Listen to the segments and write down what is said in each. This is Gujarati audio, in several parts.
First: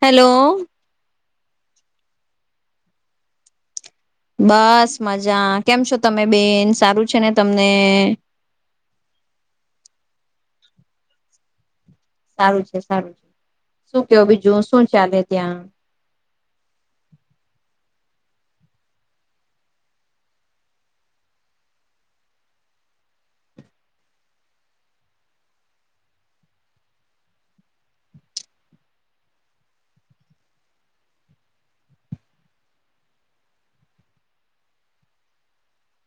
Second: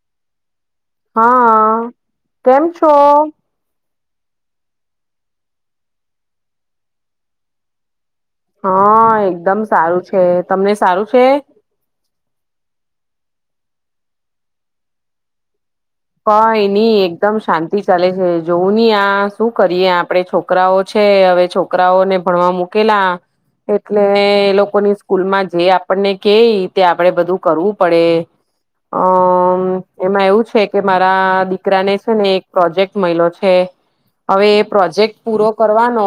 હેલો! હા! કેમ છો? બસ મજા કેમ છો? તમે બેન સારું છે ને તમને? હા એકદમ સારું છે. તમને સારું છે. સારું છે, સારું છે. શું ક્યોં બીજું શું ચાલે ત્યાં.? કઈ નઈ એકદમ શાંતિ ચાલે છે. જોવું ની આ શું કરીએ આપડે છોકરાઓ છે, હવે છોકરાઓને ભણવા મૂકેલા, એટલે એ લોકોની સ્કૂલમાં જે આપણને કેય તે આપડે બધું કરવું પડે. આ એમાં એવું છે કે મારા દીકરાને છે ને એક પ્રોજેક્ટ મયલો છે, હવે એ પ્રોજેક્ટ પૂરો કરવાનો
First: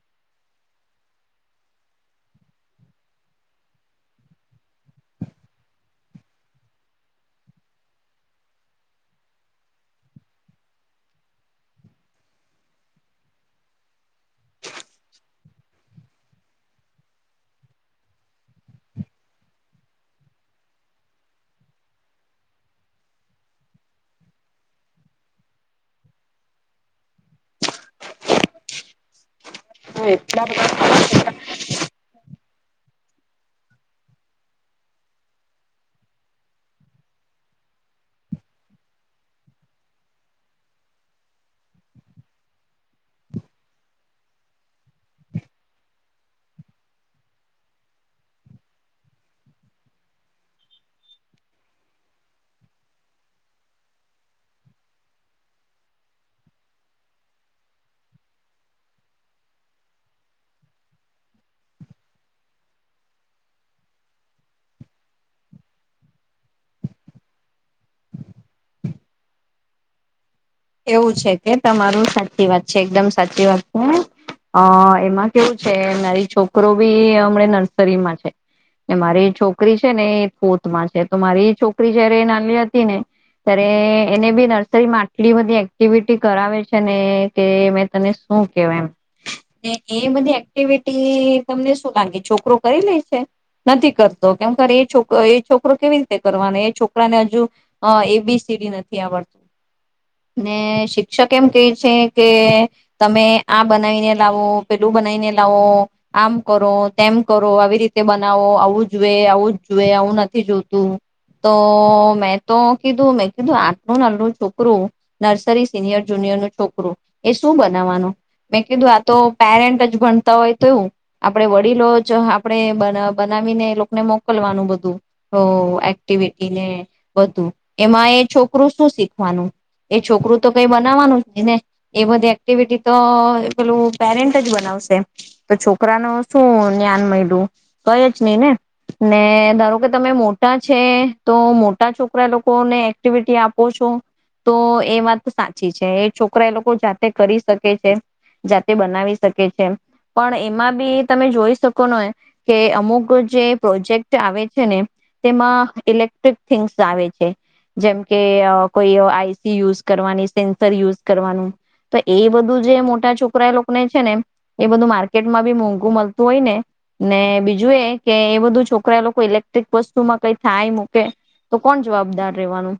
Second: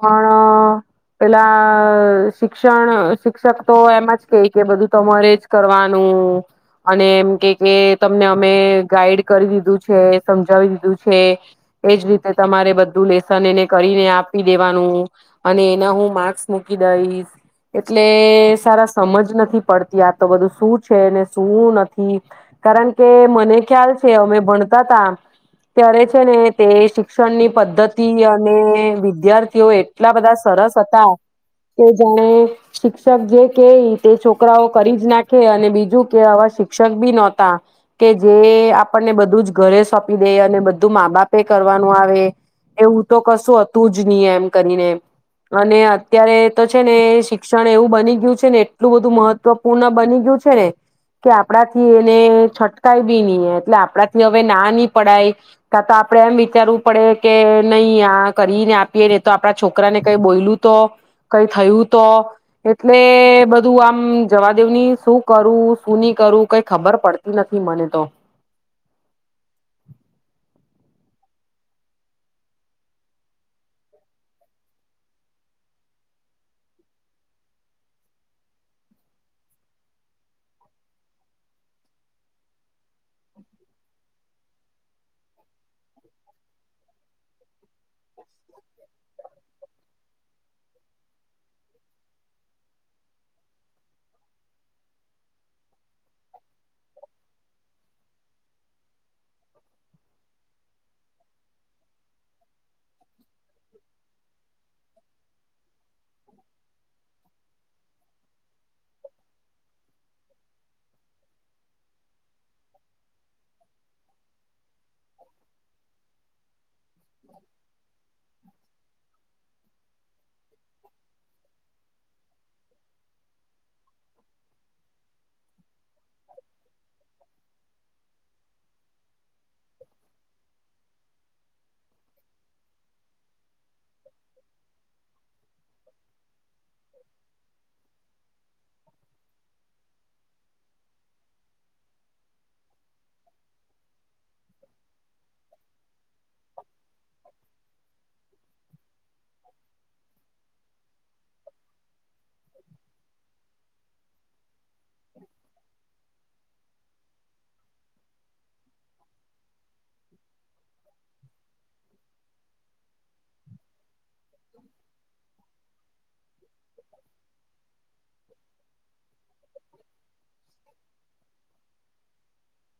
પણ, આ પેલા શિક્ષણ આ શિક્ષક તો એમાં જ કે કે બધું તમારે જ કરવાનું, અને એમ કે કે તમને અમે ગાઈડ કરી દીધું છે, સમજાવી દીધું છે, એજ રીતે તમારે બધું લેસન એને કરીને આપી દેવાનું, અને એના હું માર્ક્સ મૂકી દઈશ એટલે સારા સમજ નથી પડતી આ તો બધું શું છે, ને શું નથી કારણ કે મને ખ્યાલ છે, અમે ભણતા હતા ત્યારે છે, ને તે શિક્ષણની પદ્ધતિ અને વિદ્યાર્થી તેઓ એટલા બધા સરસ હતા, કે જાણે શિક્ષક જે કે તે છોકરાઓ કરી જ નાખે અને બીજું કે આવા શિક્ષક બી નહોતા કે જે જે આપણને બધું જ ઘરે સોંપી દે અને બધું મા બાપે કરવાનું આવે એવું તો કશું હતું જ નહી એમ કરીને અને અત્યારે તો છે, ને શિક્ષણ એવું બની ગયું છે, ને એટલું બધું મહત્વપૂર્ણ બની ગયું છે, ને કે આપણા થી એને છટ કઈ બી નહી એટલે આપડા થી હવે ના ની પડાય કાં તો આપણેે એમ વિચારવું પડે કે નહી આ કરીને આપીએ ને તો આપણા છોકરાને કઈ બોયલું તો કઈ થયું તો એટલે બધું આમ જવાદેવની શું કરું શું નહી કરું કઈ ખબર પડતી નથી મને તો. એવું છે, કે તમારું સાચી વાત છે, એકદમ સાચી વાત છે, અ એમાં કેવું છે મારી છોકરો બી હમણા નર્સરીમાં છે, મારી છોકરી છે, ને એ ફથમાં છે, તો મારી છોકરી જયારે નાની હતી ને ત્યારે એ એને બી નર્સરીમાં એટલી બધી એક્ટિવિટી કરાવે છે, ને કે મેં તને શું કેવું એમ ને એ બધી એક્ટિવિટી તમને શું લાગે છોકરો કરી લે છે, નથી કરતો કેમ એ છોકરો એ [unintelligible] કેવી રીતે કરવાનો એ છોકરાને હજુ આ એ બી સી ડી નથી આવડતું. ને શિક્ષક એમ કે છે કે તમે આ બનાવીને લાવો પેલું બનાવીને લાવો આમ કરો તેમ કરો આવી રીતે બનાવો આવું જુએ આવું જ જોુએ આવું નથી જોતું તો મેં તો કીધું મેં કીધું આટલું નાલુ છોકરું નર્સરી સિનિયર જુનિયરનું છોકરો એ શું બનાવવાનો મેં કીધું આ તો પેરેન્ટ જ ભણતા હોય તો એવું આપણેે વડીલો જ આપણેે બનાવ બનાવીને એ લોકોને મોકલવાનું બધું ઓ એક્ટિવિટીને બધું એમાં એ છોકરું શું શીખવાનું. એ છોકરું તો કઈ બનાવવાનું જ નહી ને એ બધી એક્ટિવિટી તો પેલું પેરેન્ટ જ બનાવશે તો છોકરા નું શું જ્ઞાન મળ્યું કઈ જ નહી ને ને ધારો કે તમે મોટા છે, તો મોટા છોકરા લોકોને એક્ટિવિટી આપો છો તો એ વાત સાચી છે, એ છોકરા એ લોકો જાતે કરી શકે છે, જાતે બનાવી શકે છે, પણ એમાં બી તમે જોઈ શકો નો કે અમુક જે પ્રોજેક્ટ આવે છે, ને તેમાં ઇલેક્ટ્રિક થિંગ્સ આવે છે, જેમ કે આ કોઈ આઈ યુઝ કરવાની સેન્સર યુઝ કરવાનું તો એ બધું જે મોટા છોકરા લોકોને છે ને એ બધું માર્કેટમાં બી મોઘ. [unintelligible] હોય ને ને બીજું એ કે એ બધું છોકરા લોકો ઇલેક્ટ્રિક વસ્તુમાં કઈ થાય મૂકે તો કોણ જવાબદાર રહેવાનું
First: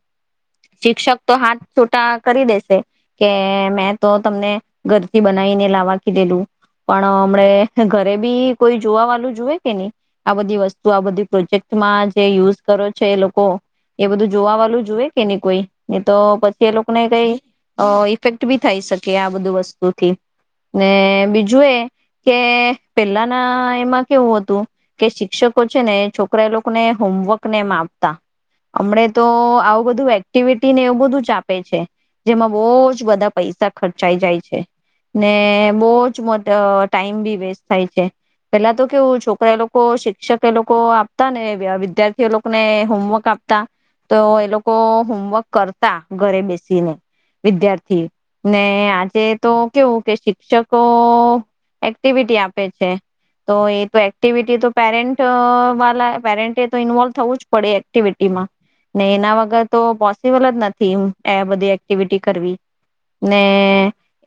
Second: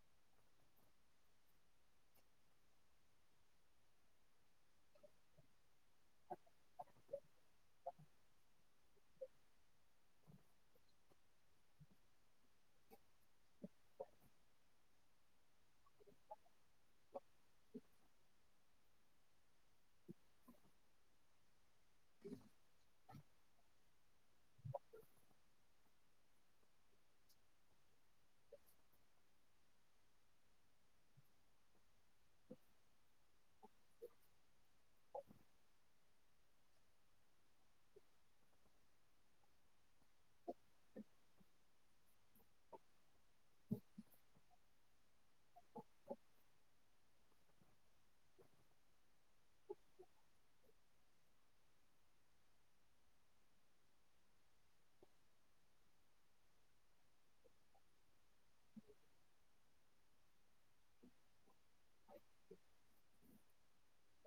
શિક્ષક તો હાથ છોટા કરી દેશે કે મેં તો તમને ઘરથી બનાવીને લાવવા કીધેલું પણ અમને ઘરે બી કોઈ જોવા વાળું જુએ કે નહી આ બધી વસ્તુ આ બધી પ્રોજેક્ટમાં જે યુઝ કરો છે, લોકો એ બધું જોવા વાળું જુએ કે નહી કોઈ. એ તો પ તે લોકોને કઈ ઇફેક્ટ બી થઈ શકે આ બધું વસ્તુથી ને બીજું એ કે પેલા ના એમાં કેવું હતું કે શિક્ષકો છે, ને છોકરા એ લોકોને હોમવર્ક ને એમ આપતા હમને તો આવું બધું એક્ટિવિ ને એવું બધું જ આપે છે, જેમાં બો જ બધા પૈસા ખર્ચાઈ જાય છે, ને બો જ મોટ ટાઈમ બી વેસ્ટ થાય છે, પેલા તો કેવું છોકરા એ લોકો શિક્ષક એ લોકો આપતા ને વિદ્યાર્થી એ લોકોને હોમવર્ક આપતા તો એ લોકો હોમવર્ક તા ઘરે બેસી ને. વિદ્યાર્થી ને આજે તો કેવું કે શિક્ષકો એક્ટિવિટી આપે છે, તો એ તો એક્ટિવિટી તો પેરેન્ટ વા પેરેન્ટ તો ઇન્વોલ્વ થવું જ પડે એક્ટિવિટીમાં ને એના વગર તો પો પોસિબલ જ નથી, હુ એ બધી એક્ટ એકિવિ કરવી ને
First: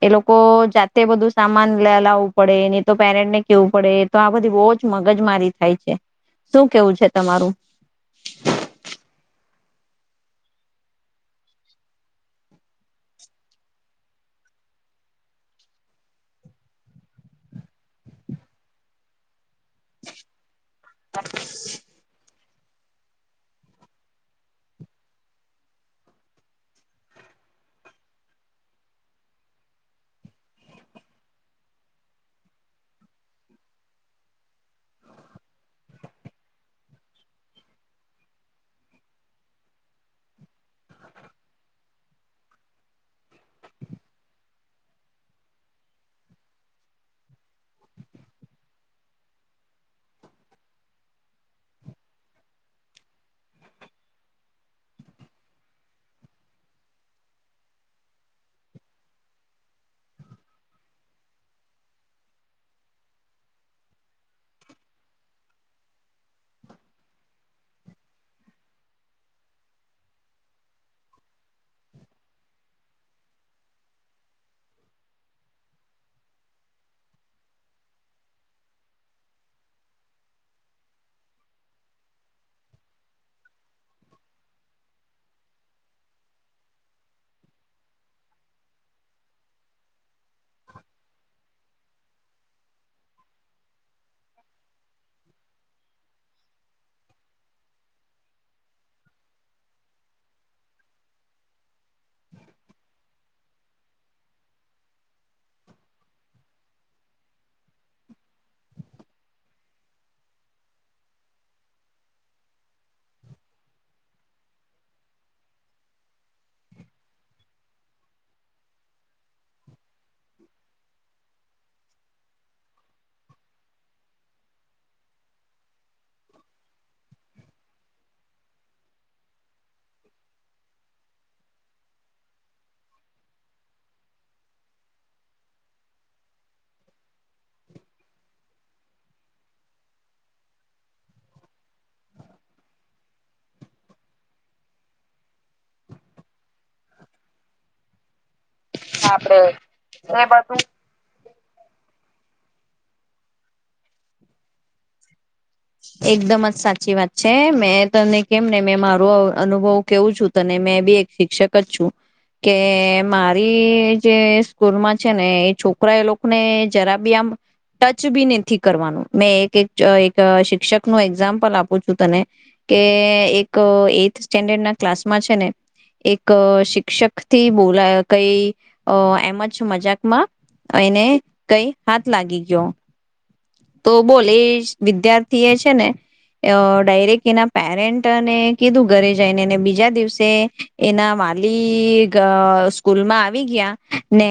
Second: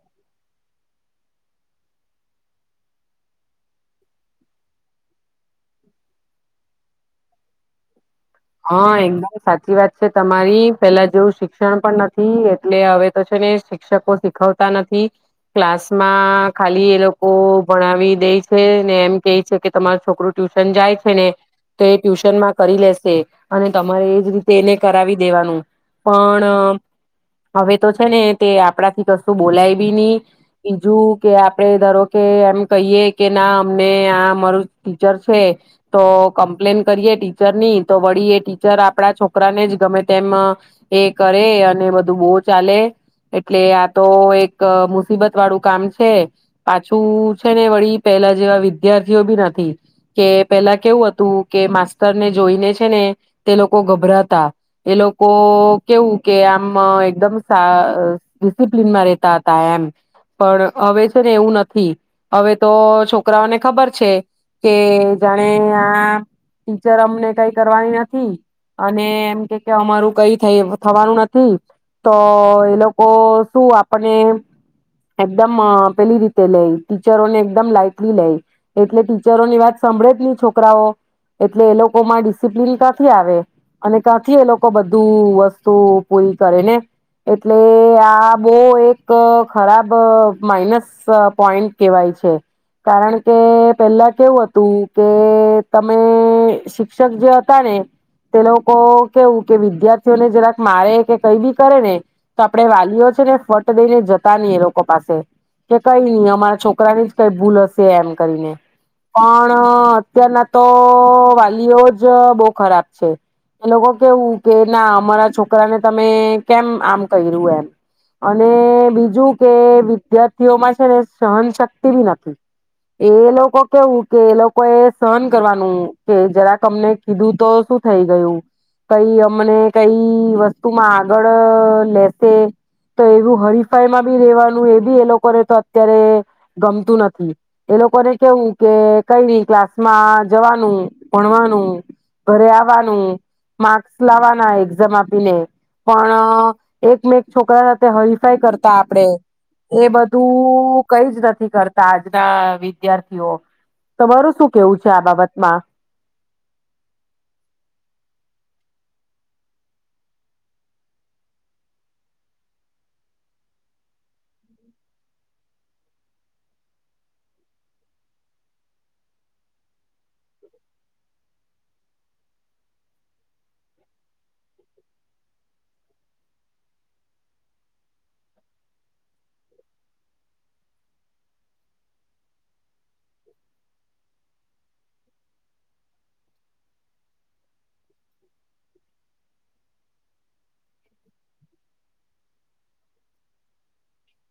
એ લોકો જાતે બધું સામાન લા લાવું પડે ને તો પેરેન્ટ ને કેવું પડે તો આ બધી બો જ મગજ મારી થાય છે, શું કેવું છે, તમારું. હા એકદમ સાચી વાત છે, તમારી પેલા જેવું શિક્ષણ પણ નથી એટલે હવે તો છે, ને શિક્ષકો શીખવતા નથી ક્લાસમાં ખાલી એ લોકો ભણાવી દે છે ને એમ કે છે કે તમારું છોકરું ટ્યુશન જાય છે, ને તો એ ટ્યુશન માં કરી લેશે અને તમારે એજ રીતે એને કરાવી દેવાનું પણ હવે તો છે, ને તે આપણા થી કશું બોલાય બી નહી બીજું કે આપડે ધારો કે એમ કહીએ કે ના અમને આ અમારું ટીચર છે, તો કમ્પ્લેન કરીએ ટીચર ની તો વળી એ ટીચર આપણા છોકરાને જ ગમે તેમ એ કરે અને બધું બો ચાલે એટલે આ તો એક મુસીબત વાળું કામ છે, પાછું છે ને વળી પેલા જેવા વિદ્યાર્થીઓ બી નથી કે પેલા કેવું હતું કે માસ્ટર ને જોઈને જ ને તે લોકો ગભરાતા એ લોકો કેવું કે આમ એકદમ સા ડિસિપ્લીનમાં રેતા હતા એમ, પણ હવે છે ને એવું નથી હવે તો છોકરાઓને ખબર છે કે જાણે આ ટીચર અમને કઈ કરવા નથી અને એમ કે અમારું કઈ થવાનું નથી તો એ લોકો શું આપને એકદમ પેલી રીતે લે ટીચરોને એકદમ લાઈટલી લે એટલે ટીચરો ની વાત સાભળે જ નહી છોકરાઓ એટલે એ લોકોમાં ડિસપ્લન ક્યાંથી આવે અને ક્યાંથી એ લોકો બધું વસ્તુ પૂરી કરે ને એટલે આ બહુ એક ખરાબ માઇનસ પોઈન્ટ કેહેવાય છે કારણ કે પેલા કેવું હતું કે તમે શિક્ષ શિક્ષ જે હતા ને તે લોકો કેવું કે વિદ્યાર્થીઓને જરાક મારે કે કઈ બી કરે ને તો આપણે વાલીઓ છે ને ફટ દઈને જતા નહી એ લોકો પાસે કે કઈ ન અમારા છોકરાની જ કઈ ભૂલ હશે એમ કરીને પણ અત્યારના તો વાલીઓ બહુ ખરાબ છે એ લોકો કેવું કે ના અમારા છોકરાને તમે કેમ આમ કર્યું એમ અને બીજું કે વિદ્યાર્થીઓમાં છે ને સહનશક્તિ નથી, એ લોકો કેવું કે એ લોકો એ સહન કરવાનું કે જરાક. અમને કીધું તો શું થઈ ગયું, કઈ અમને કઈ વસ્તુમાં આગળ લેશે તો એવું હરીફાઈ માં બી રેવાનું એ બી એ લોકોને તો અત્યારે ગમતું નથી, એ લોકોને કેવું કે કઈ ન ક્લાસ માં જવાનું ભણવાનું. [unintelligible] મા લાવવાના એઝામ આપીને પણ, એકમેક છોકરા સાથે હ કરતા આપડે, એ બધું કઈ જ નથી. કરતા આજના વિદ્યાર્થીઓ, તમારું શું કેવું છે આ બાબતમાં? એકદમ જ સાચી વાત છે મેં તને કેમ ને મેં મારું અનુભવ કેવું છું તને મેં બી એક શિક્ષક જ છું, કે મારી જે સ્કૂલમાં છે ને એ છોકરા એ લોકોને જરા બી આમ, ટચ બી નથી કરવાનું મેં એક એક એક શિક્ષક નું એક્ઝામ્પલ આપું છું તને, કે એક એથ સ્ટેન્ડર્ડ ના ક્લાસમાં છે ને, એક શિક્ષક થી બોલા કઈ એમ જ મજાકમાં, એને કઈ હાથ લાગી ગયો. તો બોલે વિદ્યાર્થી એ છે ને, ડાયરેક્ટ એના પેરેન્ટને કીધું ઘરે જઈનેને બીજા દિવસે, એના વાલી સ્કૂલમાં આવી ગયા, ને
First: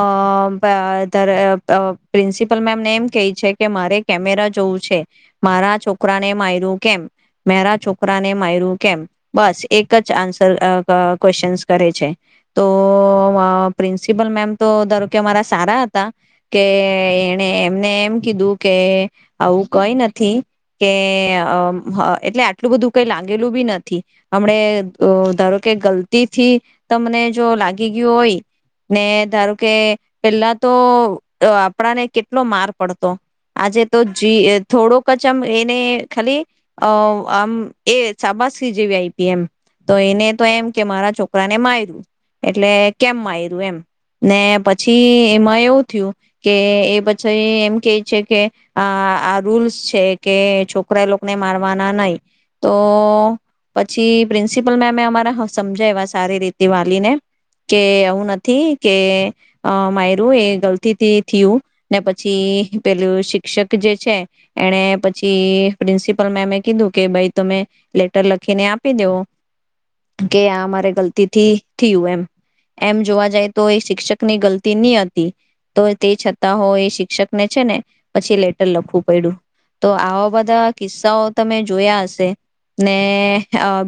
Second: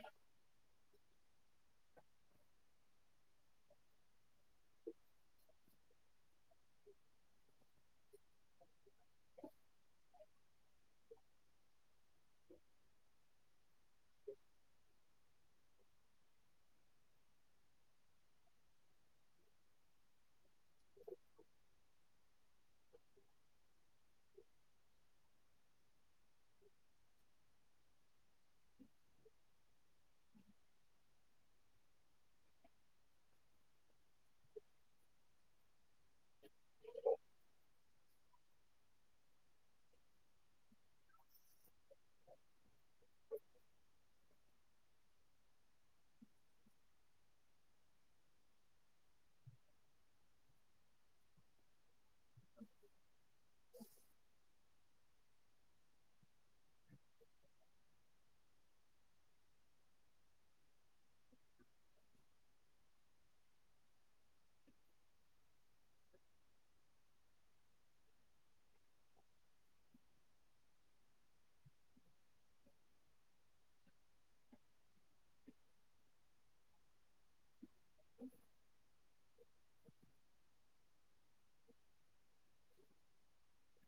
અ પ્રિન્સિપલ મેમને એમ કેય. કે મારે કેમેરા જોવું છે. મારા છોકરાને માયર્યું કેમ મારા છોકરાને મારર્યું કેમ બસ એક જ આન્સર ક્વેશ્ચન કરે છે. તો પ્રિન્સિપલ મેમ તો ધારો કે કે અરા સારા હતા કે એને એમને એમ કીધું કીધું કે આવું કઈ નથી કે એટલે આટલું બધું કઈ લાગેલું બી નથી હમ ધારો કે ગલતી થી તમને જો લાગી ગયું હોય ને ધારો કે પેલા તો આપણાને કેટલો માર પડતો પડતો તો આજે તો જ થોડોક જ આમ એને ખાલી આમ એ સાબાસી જેવી આઈપી એમ તો એને તો એમ કે મારા છોકરાને માર્યું. એટલે કેમ માયર્યું એમ ને પછ પછી એમાં એવું થયું કે એ પછી એમ કે છે કે આ આ રૂલ્સ છે કે છોકરા લોકોને મારવાના નહી, તો પછી પ્રિન્સિપલ મેમે અમારા સમજાવવા સારી રીતે વાલીને કે આવું નથી કે માયરું એ ગલતીથી થયું ને પછી પેલું શિક્ષક જે છે એને પછી પ્રિન્સિપલ મેમે કીધું કે ભાઈ તમે લેટર લખીને આપી દેવો કે આ મારે ગલતીથી થયું એમ એમ જોવા જાય તો એ શિક્ષક ની ગલતી નહી હતી, તો તે છતાં હો એ શિક્ષક ને છે ને પછી લેટર લખવું પડ્યું. તો આવા બધા કિસ્સાઓ તમે જોયા હશે ને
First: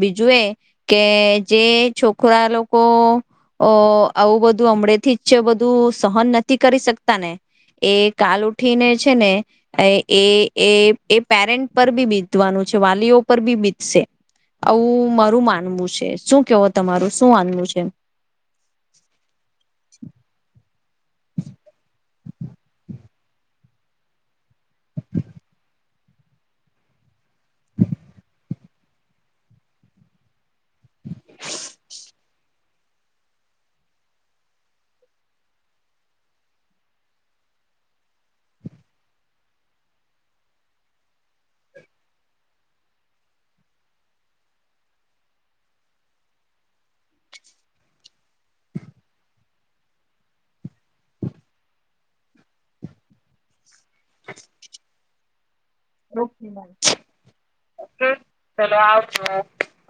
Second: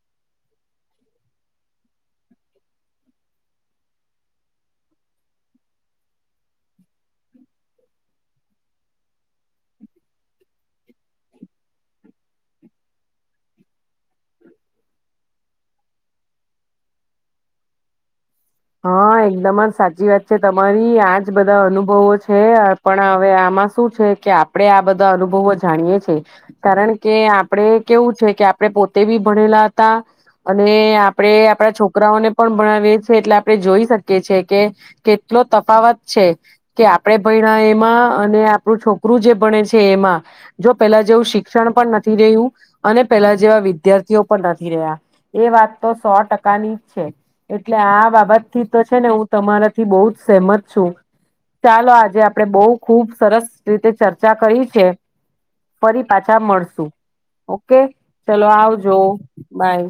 બીજું એ કે જે છોકરા લોકો આવું બધું હમડેથી જ છે બધું સહન નથી કરી શકતા સત્તાને કાલ ઉઠીને છે ને એ એ એ પેરેન્ટ પર બી બીતવાનું છે. વાલીઓ પર બી બીતશે આવું મારું માનવું છે. શું કેવો? તમારું શું માનવું છે? હા, એકદમ જ સાચી વાત છે તમારી મારી આજ બધા અનુભવો છે પણ હવે આમાં શું છે કે આપણે આપણે આ બધા અનુભવો જાણીએ છીએ. કારણ કે આપણેે કેવું છે કે આપણે પોતે બી ભણેલા હતા અને આપણેે આપડા છોકરાઓને પણ ભણાવએ છીએ એટલે આપણે જોઈ શકીએ છેએ કે કેટલો તફાવત છે કે આપણે ભણ એમાં અને આપણું છોકરું જે ભણે છે એમાં જો પેલા જેવું શિક્ષણ પણ નથી રહ્યું અને પેલા જેવા વિદ્યાર્થીઓ પણ નથી રહ્યા એ વાત તો સો ટકાની છે એટલે આ બાબત એથી તો છે ને હું તમારાથી બહુ જ સહેમત છું. ચાલો આજે આપડે બહુ ખુબ સરસ રીતે ચર્ચા કરી છે. ફરી પાછા ઓકે બાય. મળશુ. ઓકે! ચલો આવજો બાય.